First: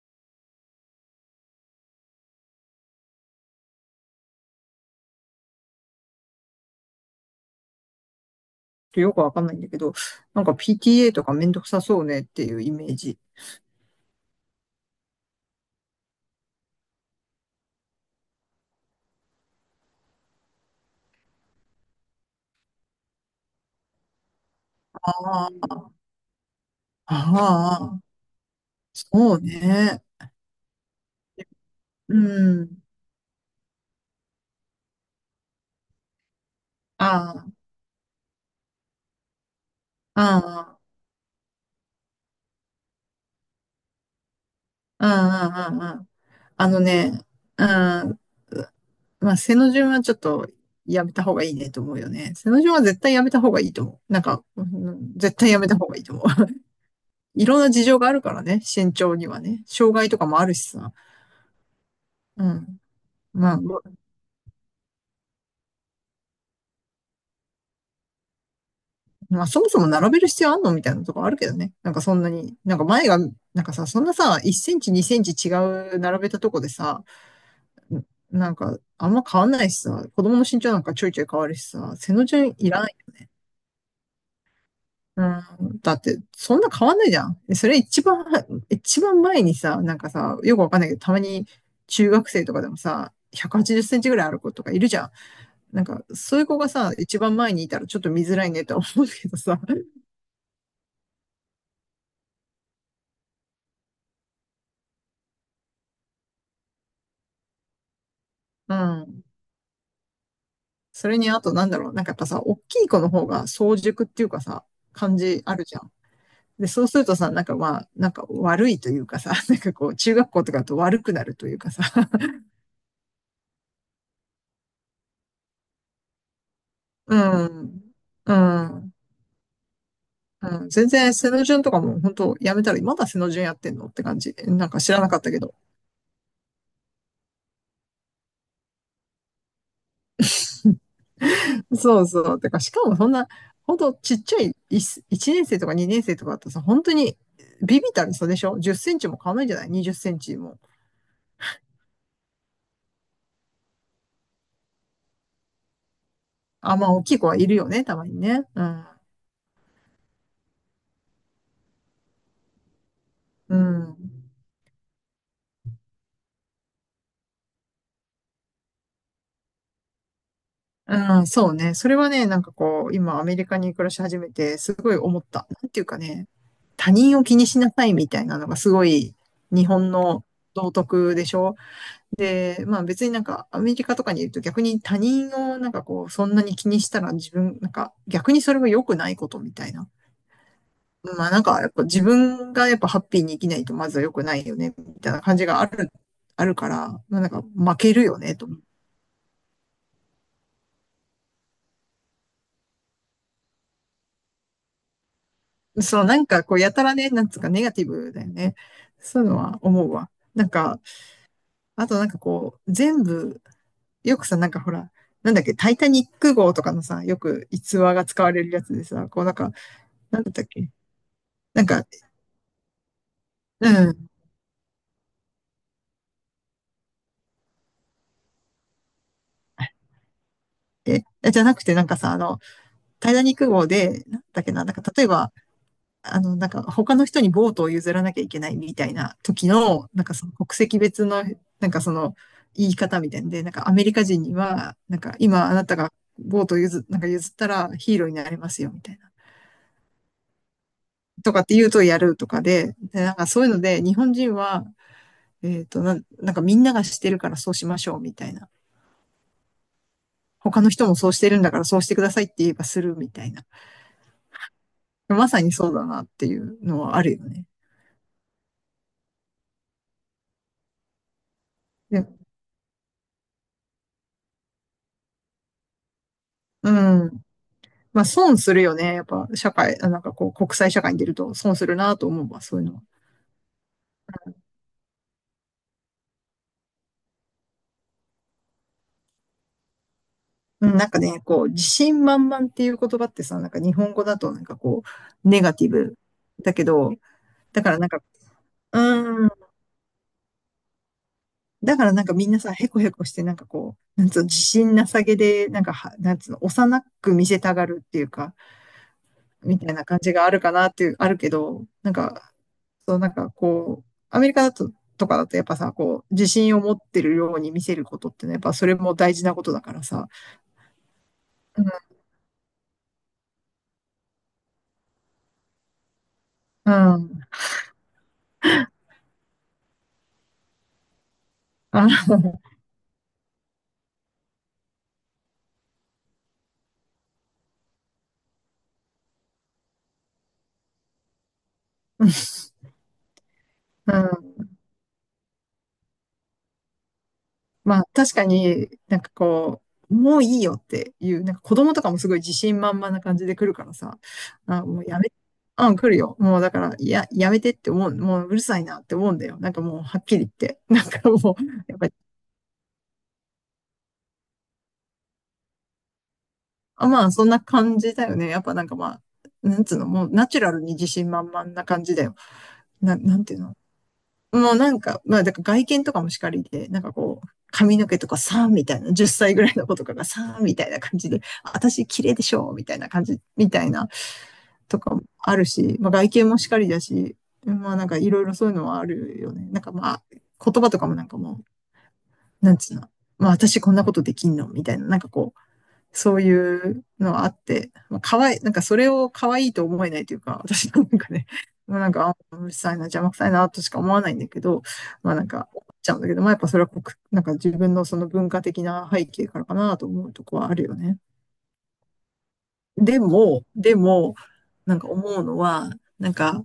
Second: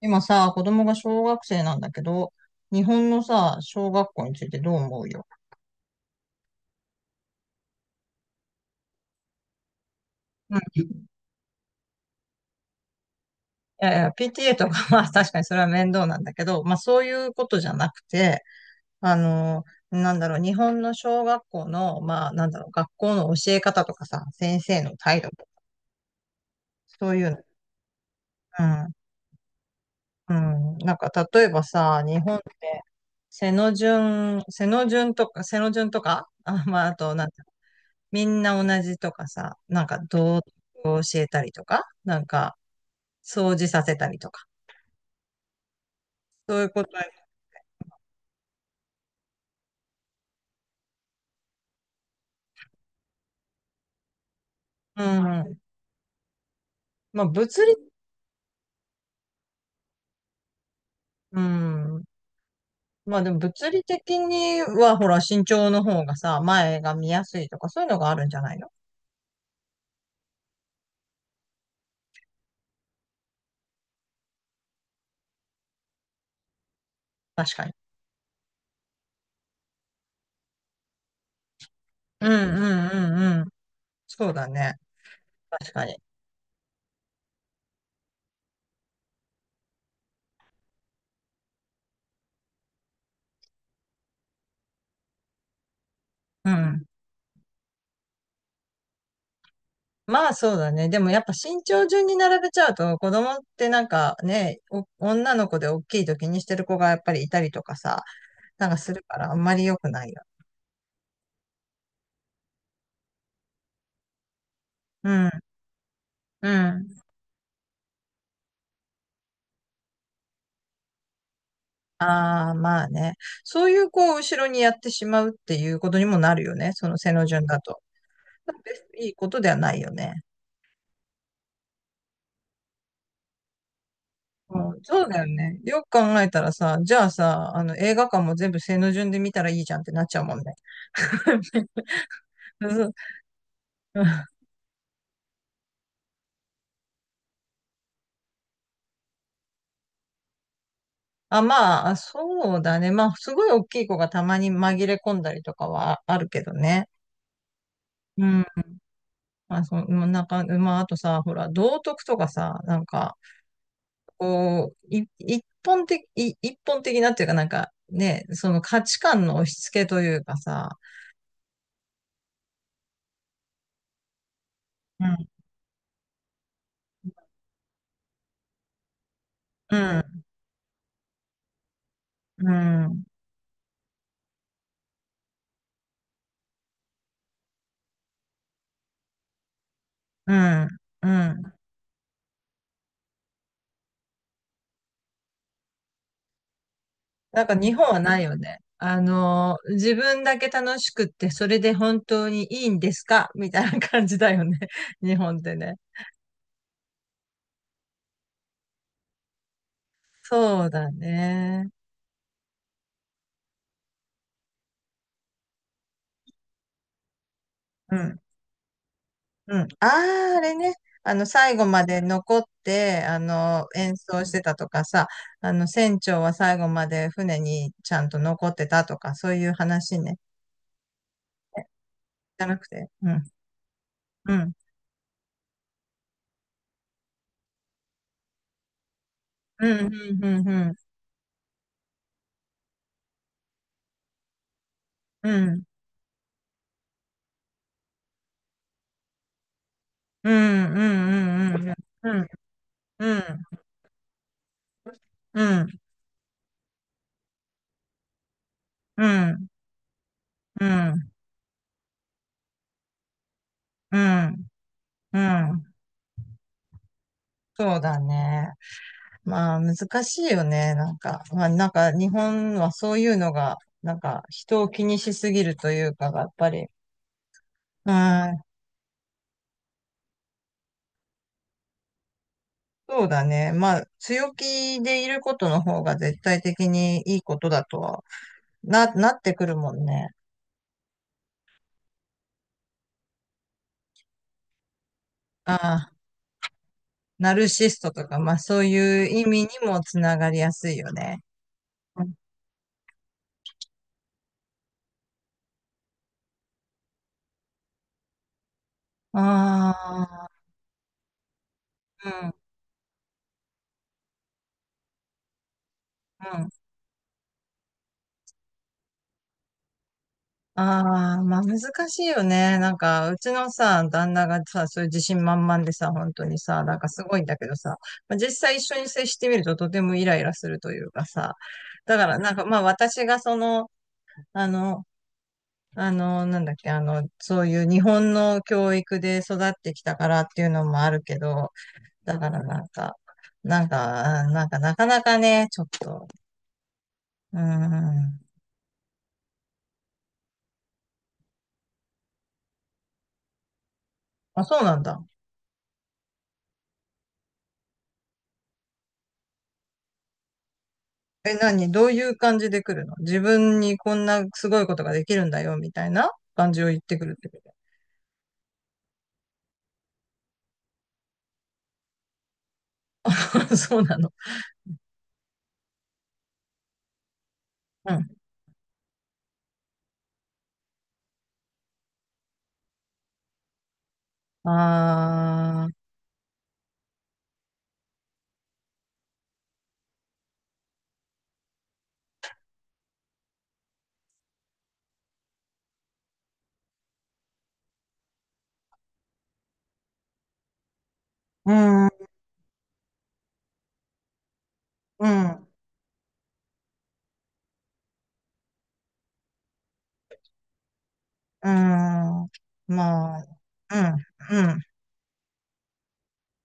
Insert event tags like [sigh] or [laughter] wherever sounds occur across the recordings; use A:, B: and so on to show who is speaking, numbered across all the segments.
A: 今さ、子供が小学生なんだけど、日本のさ、小学校についてどう思うよ。
B: とよくわかんないんだけど、なんか
A: うん。い
B: PTA とかめんどくさそうねっていうイメージ。
A: やいや、PTA とか [laughs] まあ確かにそれは面倒なんだけど、まあそういうことじゃなくて、あの、なんだろう、日本の小学校の、まあなんだろう、学校の教え方とかさ、先生の態度とか、
B: ああ、
A: そういうの。
B: ああそうね。
A: うん。うん。なんか例えばさ、
B: う
A: 日本って、
B: ん。
A: 背の順とか、[laughs] あ、まああと、
B: あ
A: みんな同じとかさ、なんか道徳
B: あ、あ
A: を教えたりとか、なんか掃除させたりとか、
B: あ、ああ、ああ、
A: そうい
B: あ
A: う
B: の
A: ことや。
B: ね、うん、まあ、背の順はちょっとやめた方がいいねと思うよね。背の順は絶対やめた方がいいと思う。なんか、う
A: う
B: ん絶対
A: ん。
B: やめた方がいいと思う。[laughs]
A: まあ
B: いろん
A: 物
B: な
A: 理、
B: 事情があるからね、身長にはね。障害とかもあるしさ。
A: うん。
B: うん。
A: まあでも
B: まあ、
A: 物理的にはほら身長の方がさ、前が見やすいとかそういうのがあるんじゃないの。
B: まあ、そもそも並べる必要あんのみたいなとこあるけどね。なんかそんなに、なんか前が、なんかさ、そんなさ、1センチ、2センチ違う並べたとこでさ、
A: 確かに。
B: なんかあんま変わんないしさ、子供の身長なんかちょいちょい変わるしさ、背の
A: うん
B: 順
A: う
B: いら
A: ん
B: ない。
A: うんうん。そうだね。
B: う
A: 確
B: ん、
A: か
B: だ
A: に。
B: って、そんな変わんないじゃん。でそれ一番前にさ、なんかさ、よくわかんないけど、たまに中学生とかでもさ、180センチぐらいある子とかいるじゃん。なんか、そういう
A: う
B: 子が
A: ん。
B: さ、一番前にいたらちょっと見づらいねとは思うけどさ、
A: まあそうだね。でもやっぱ身長順に並べちゃうと子供ってなんかね、女の子で大きいと気にしてる子がやっぱりいたりとかさ、なん
B: う
A: かするか
B: ん。
A: らあんまり良くないよね。
B: それにあとなんだろう、なんかやっぱさ、大きい子の方が早熟っていうかさ、
A: う
B: 感
A: ん、
B: じあるじゃん。
A: う
B: で、そ
A: ん。
B: うするとさ、なんかまあ、なんか悪いというかさ、[laughs] なんかこう、中学校とかだと悪くなるというかさ、
A: ああ、まあね。そういう、こう、後ろにやってしまうっていうことにもなるよね。その
B: [laughs]
A: 背
B: う
A: の順だと。
B: ん、う
A: 別
B: ん、
A: にいいことではないよね。
B: うん。全然、背の順とかも本当やめたら、まだ背の順やってんのって感じ。
A: う
B: なんか
A: ん、
B: 知ら
A: そう
B: なか
A: だ
B: っ
A: よ
B: たけど。
A: ね。よく考えたらさ、じゃあさ、映画館も全部背の順で見たらいいじゃんってなっちゃうもんね。[laughs]
B: そうそう。てか、
A: そ
B: しか
A: う
B: もそんな、本当
A: う
B: ちっ
A: ん
B: ちゃい1、一年生とか2年生とかだとさ、本当にビビったる差でしょ？ 10 センチも変わらないんじゃない？ 20 センチも。
A: あ、まあ、そうだね。まあ、すごい大きい子がたまに紛れ込んだりとかはあるけど
B: あ、
A: ね。
B: まあ、大きい子はいるよね、たまに
A: うん。
B: ね。うん。
A: まあ、そう、うんなんか、まあ、あとさ、ほら、道徳とかさ、なんか、
B: うん。
A: こう、い一本的なっていうかなんかね、その価値観の押し付けというかさ、
B: うん、そうね。それはね、なんかこう、今アメリカに暮らし始めて、すごい
A: う
B: 思っ
A: ん、
B: た。なんていうかね、他人を気にしなさいみたいなのがすごい日
A: う
B: 本
A: ん、
B: の道徳でしょ。
A: う
B: で、まあ
A: ん、
B: 別になんかアメリカとかにいると逆に他人をなんかこう、そんなに気にしたら自分、なんか逆にそれは良くないことみたいな。
A: う
B: まあなん
A: ん。
B: かやっぱ自分がやっぱハッピーに生きないとまずは良くないよね、みたいな感じがある、あるから、まあなんか
A: なんか日
B: 負
A: 本
B: け
A: は
B: る
A: な
B: よ
A: い
B: ね、
A: よ
B: と。
A: ね。自分だけ楽しくって、それで本当にいいんですかみたいな感じだよね。[laughs] 日本ってね。
B: そう、なんかこう、やたらね、なんつうか、ネガティブだよね。そういうのは思うわ。なん
A: そう
B: か、
A: だね。
B: あとなんかこう、全部、よくさ、なんかほら、なんだっけ、タイタニック号とかのさ、よく逸話
A: う
B: が
A: ん
B: 使われるやつでさ、こうなんか、
A: うん。あ
B: なんだっ
A: あ、あ
B: たっ
A: れ
B: け、
A: ね。最
B: な
A: 後
B: んか、
A: まで残って、
B: う
A: 演
B: ん、
A: 奏してたとかさ、船長は最後まで船にちゃんと残ってたとか、そういう話ね。
B: え、じゃなくてなんかさ、あの、
A: じゃなくて。う
B: タイタ
A: ん。
B: ニック号で、なん
A: う
B: だっけ
A: ん。
B: な、なんか例えば、あの、なんか他の人にボートを譲らなきゃいけないみたいな時
A: うん。
B: の、なんかそ
A: う
B: の
A: ん。
B: 国
A: うん。
B: 籍別の、なんかその言い方みたいんで、なんかアメリカ人には、なんか
A: う
B: 今あ
A: ん。
B: なたがボートをなんか譲ったらヒーローになれますよみたいな。
A: うん。
B: とかっ
A: う
B: て言う
A: ん。
B: とや
A: う
B: る
A: ん。
B: とかで、なんかそういう
A: う
B: ので日本人は、
A: ん。
B: ななんかみんながしてるからそうしましょうみたいな。
A: うん。うん。
B: 他
A: うん。
B: の人
A: う
B: もそう
A: ん。
B: してるんだからそうしてくださいって言えばするみたいな。
A: うん。う
B: まさにそ
A: ん。
B: うだなっていうのはあるよね。
A: そうだね。まあ、難しいよね。なんか、まあ、なんか、
B: で、
A: 日本はそういうのが、なんか、人を気にしすぎるというかが、やっぱり、
B: うん。まあ
A: あ
B: 損
A: あ、
B: するよね。やっぱ社会、なんかこう国際社会に出ると損するなと思うわ、そういうのは。
A: そうだね。まあ、強気でいることの方が絶対的にいいことだとは、なってくるもんね。
B: うんなんかね、こう自信満々っていう言葉ってさ、なんか日本語だとなんかこうネガ
A: あ
B: ティ
A: あ、
B: ブだけど、
A: ナル
B: だ
A: シ
B: か
A: ス
B: らなん
A: ト
B: か、
A: とか、まあそういう意
B: うー
A: 味に
B: ん、
A: もつながりやすいよね。
B: だからなんかみんなさ、へこへこしてなんかこう、なんつうの、自信なさげで、なんかは、なんつうの、幼く見せたがるっていうか、みたい
A: あ
B: な感じが
A: あ、
B: あるかなっていう、あるけど、なんか、
A: う
B: そう、なんかこう、アメリカだと、とかだとやっぱさ、こう、自
A: ん、うん。
B: 信を持ってるように見せることってね、やっぱそれも大事なことだからさ。
A: ああ、まあ難しいよね。なんか、うちのさ、旦那がさ、そういう自信満々でさ、本当にさ、
B: う
A: なんか
B: ん、う
A: すご
B: ん、
A: いんだけどさ、まあ、実際一緒に接してみるととてもイライラするというかさ、だから
B: あ、
A: なんかまあ私がその、あの、あの、なんだっけ、そういう日本の教育で育ってきたからっていうのもあるけど、だからなんか、
B: う
A: なん
B: ん。
A: かなかなかね、ちょっと、うー
B: まあ確
A: ん。
B: かになんかこう、もういいよっていう、なんか子供とかもすごい自信満々な感じで来るからさ、
A: あ、そ
B: あ、
A: うな
B: も
A: ん
B: うや
A: だ。
B: め、うん、来るよ。もうだから、いや、やめてって思う、もううるさいなって思うんだよ。なんかもうはっきり言って。なんかも
A: え、
B: う、
A: 何
B: やっ
A: ど
B: ぱ
A: ういう感じで来るの自分にこんなすごいことができるんだよ、みたいな感じを言っ
B: あ、
A: て
B: ま
A: く
B: あ、
A: るっ
B: そ
A: て
B: ん
A: こ
B: な感じだよね。やっぱなんかまあ、なんつうの、もうナチュラルに自信満々な感じだよ。なんていうの。
A: と [laughs] そうなの。
B: もうなんか、まあ、だから外見とかもしかりで、なんかこう、髪の
A: う
B: 毛
A: ん。
B: とかさーみたいな、10歳ぐらいの子とかがさーみたいな感じで、私綺麗でしょみたいな感じ、みたいなとかもある
A: あー、
B: し、まあ外見もしかりだし、まあなんかいろいろそういうのはあるよね。なんかまあ、言葉とかもなんかもう、なんつうの。まあ私こんなことできんのみたいな、なんかこう、そういうのあって、まあ、かわい、なんかそれを可愛いと思えないというか、私のなんかね、[laughs]
A: う
B: まあ、な
A: ん、
B: んか、あうるさいな、邪魔くさいな、としか思わないんだけど、
A: う
B: まあなん
A: ん、
B: か、思っちゃうんだけど、まあやっぱそれは国、なんか自分のその文化的な背景からかなと思うとこはあるよね。
A: うん。
B: で
A: まあ、
B: も、で
A: うん、
B: も、
A: うん、
B: なんか思うのは、なんか、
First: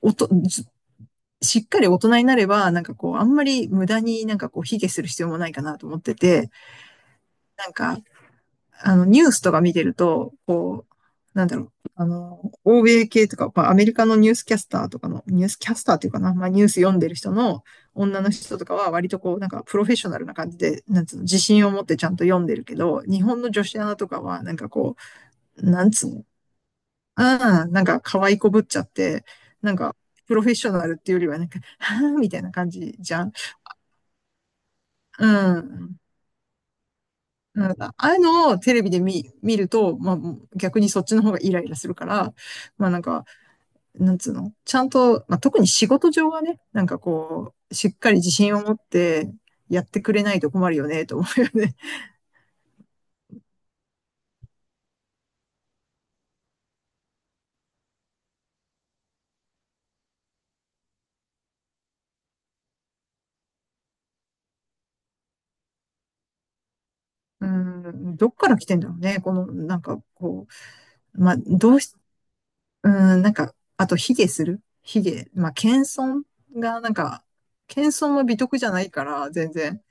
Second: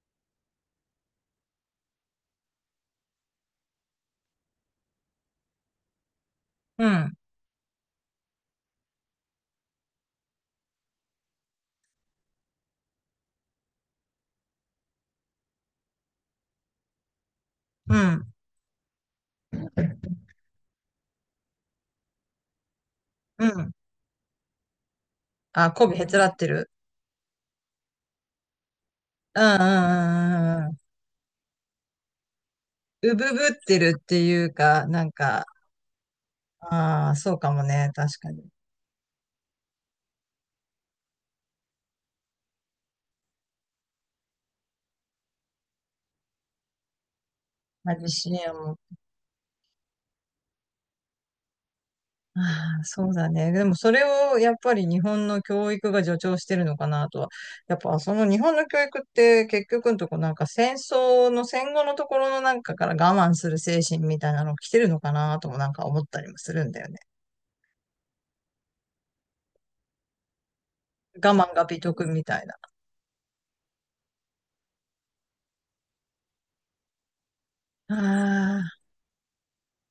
B: おと、ししっかり大人になれば、なんかこう、あんまり無駄になんかこう、卑下する必要もないかなと思ってて、
A: うん、
B: なんか、あの、ニュースとか見てると、こう、なんだろう、あの、欧米系とか、まあ、アメリカのニュースキャスターとかの、ニュースキャスターっていうかな、まあ、ニュース読んでる人の
A: う
B: 女の
A: ん、
B: 人とかは、割とこう、なんか、プロフェッショナルな感じで、なんつうの、自信を持ってちゃんと読んでるけど、日本
A: う
B: の女
A: ん。
B: 子アナとかは、なんかこう、
A: あ、
B: なん
A: 媚びへ
B: つう
A: つ
B: の、
A: らってる
B: ああ、なんか、可愛いこぶっちゃって、
A: うんうん
B: なんか、プロフェッ
A: うん
B: シ
A: う
B: ョ
A: ん。
B: ナルっていうよりは、なんか、はぁみたいな感じじ
A: う
B: ゃん。
A: ぶぶってるっていうか、なん
B: う
A: か、
B: ん。
A: ああ、そうか
B: う
A: も
B: ん
A: ね。
B: ああい
A: 確
B: う
A: かに。
B: のをテレビで見ると、まあ、逆にそっちの方がイライラするから、まあなんか、なんつうの、ちゃんと、まあ特に仕事上はね、なんかこう、し
A: ま
B: っ
A: あ、自
B: かり自
A: 信は
B: 信を
A: も
B: 持っ
A: う。
B: てやってくれないと困るよね、と思うよね。
A: ああ、そうだね。でもそれをやっ
B: [laughs]
A: ぱり日本の教育が助長してるのかなとは。やっぱその日本の教育って結局のとこなんか戦争の戦後のところのなんかから我慢する精神みたいなの来てるのかなともなんか思ったりもするんだよね。
B: うん、どっから来てんだろうね、この、なんかこう、
A: 我
B: まあ
A: 慢が
B: ど
A: 美
B: うし、
A: 徳みたいな。
B: うん、なんか、あと卑下する卑下、まあ謙遜が、なんか、謙遜は美徳じ
A: あ
B: ゃないから、全然。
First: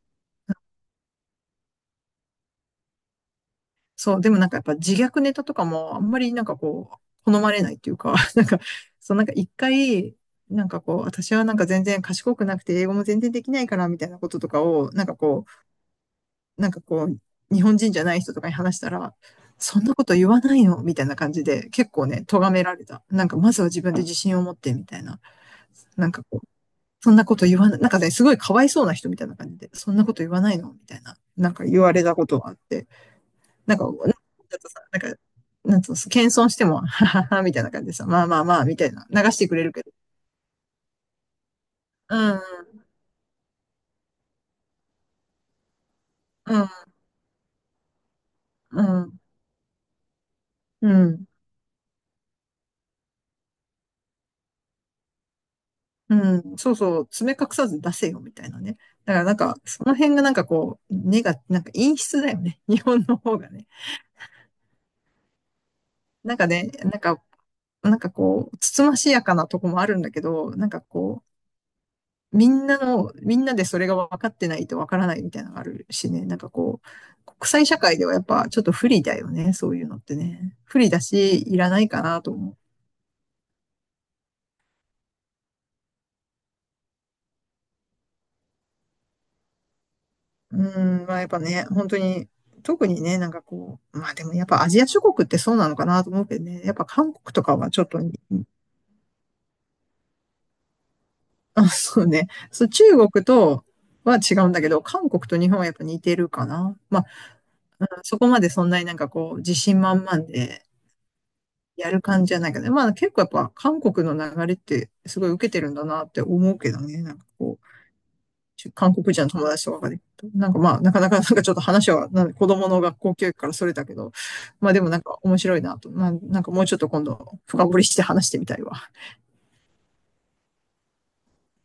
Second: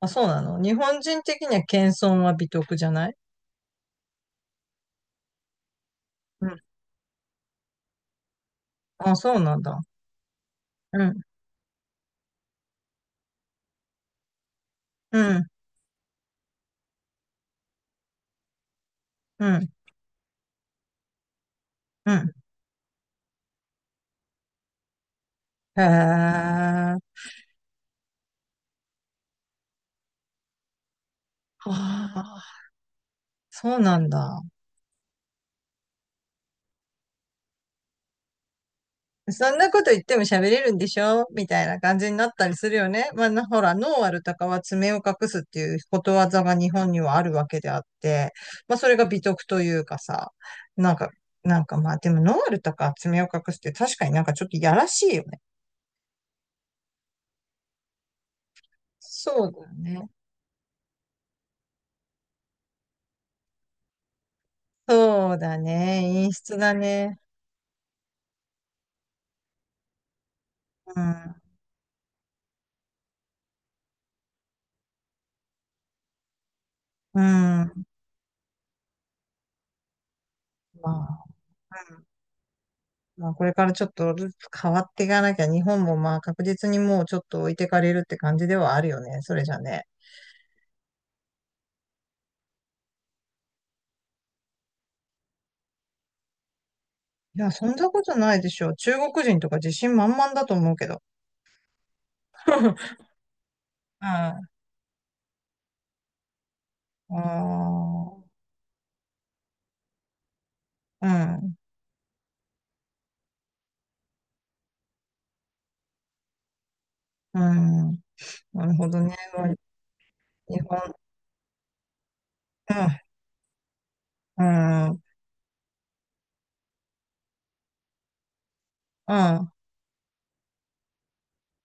A: あ、あ、そうなの。日本人的には謙遜は美徳じゃない。
B: そう、でもなんかやっぱ自虐ネタとかもあんまりなん
A: う
B: か
A: ん。
B: こう、好まれないっていうか、[laughs] なんか、そ
A: あ、
B: うなんか
A: そう
B: 一
A: なんだ。
B: 回、なんかこう、
A: うん、
B: 私はなんか全然賢くなくて英語も全然できないからみたいなこととかを、なんか
A: う
B: こ
A: ん、
B: う、なんかこう、日本人じゃない人とかに話したら、
A: うん、
B: そんなこと言わないのみたいな感じで、結構
A: う
B: ね、
A: ん。
B: 咎められた。なんかまずは自分で自信を持ってみたいな。
A: へえ。
B: なんかこう、
A: あ
B: そんなこと言わない、なんかね、すごいかわいそうな人みたいな感じで、そんなこと言わないのみたいな、なんか言われたこと
A: あ、
B: があって。な
A: そ
B: ん
A: う
B: か、なん
A: な
B: か
A: ん
B: ちょ
A: だ。
B: っとさ、なんか、なんつうの、謙遜しても、[laughs] ははは、みたいな感じでさ、まあまあまあ、みたいな、流し
A: そ
B: てく
A: ん
B: れ
A: な
B: る
A: こ
B: けど。
A: と言っても喋れるんでしょみたいな感じに
B: う
A: なっ
B: ん、
A: たりするよね。まあ、ほら、ノーアルタカは爪を隠すっていうことわざが
B: うん、
A: 日本にはあるわけであって、まあ、
B: う
A: それが美
B: ん、
A: 徳というかさ、
B: う
A: なんか、
B: ん、
A: なんかまあ、でもノーアルタカは爪を隠すって確かになんかちょっとやらしいよね。
B: うん、そうそう、爪隠さず出せよ、みたいなね。だからなん
A: そう
B: か、
A: だ
B: その
A: ね。
B: 辺がなんかこう、根が、なんか陰湿だよね。[laughs] 日本の方がね。
A: そうだね。陰
B: なんか
A: 湿
B: ね、
A: だ
B: なん
A: ね。
B: か、なんかこう、つつましやかなとこもあるんだけど、なんか
A: う
B: こう、
A: ん。
B: みんなの、みんなでそれが分かってないと分からないみたいなのがあるしね、なんかこ
A: う
B: う、国際社
A: ん。
B: 会ではやっぱちょっと不利だよね、そういうのってね。不
A: ま
B: 利だ
A: あ。
B: し、いらないかなと思う。
A: まあ、これからちょっとずつ変わっていかなきゃ、日本もまあ確実にもうちょっと置いてかれるって感じではあるよね。それじゃね。
B: うん、まあやっぱね、本当に、特にね、なんかこう、まあでもやっぱアジア諸国ってそうなのかなと思うけどね、やっぱ韓国
A: い
B: と
A: や、
B: か
A: そ
B: は
A: ん
B: ちょっ
A: な
B: と
A: こ
B: [laughs]
A: とないでしょ中国人とか自信満々だと思うけど。
B: あ、そうね、そう、中
A: [laughs]
B: 国とは違う
A: あ
B: んだけど、韓国と日本はやっぱ似てるかな。まあ、
A: あ、
B: う
A: う
B: んそこまでそんなになんかこう、自信満々で、
A: ん、
B: やる感じじゃないけど、ねまあ結構やっぱ韓国の流れってすごい受けてるんだなって思うけどね、なんか
A: う
B: こう、
A: ん。なるほ
B: 韓
A: ど
B: 国
A: ね。
B: 人の
A: ま
B: 友
A: あ
B: 達とかで、なんか
A: 日
B: まあな
A: 本、
B: かなかなんかちょっと話はなん子供の学校教育からそれたけど、
A: う
B: まあで
A: ん、
B: も
A: う
B: なん
A: ん、
B: か面白いなと、まあなんかもうちょっと今度深掘りして話してみたいわ。
A: うん。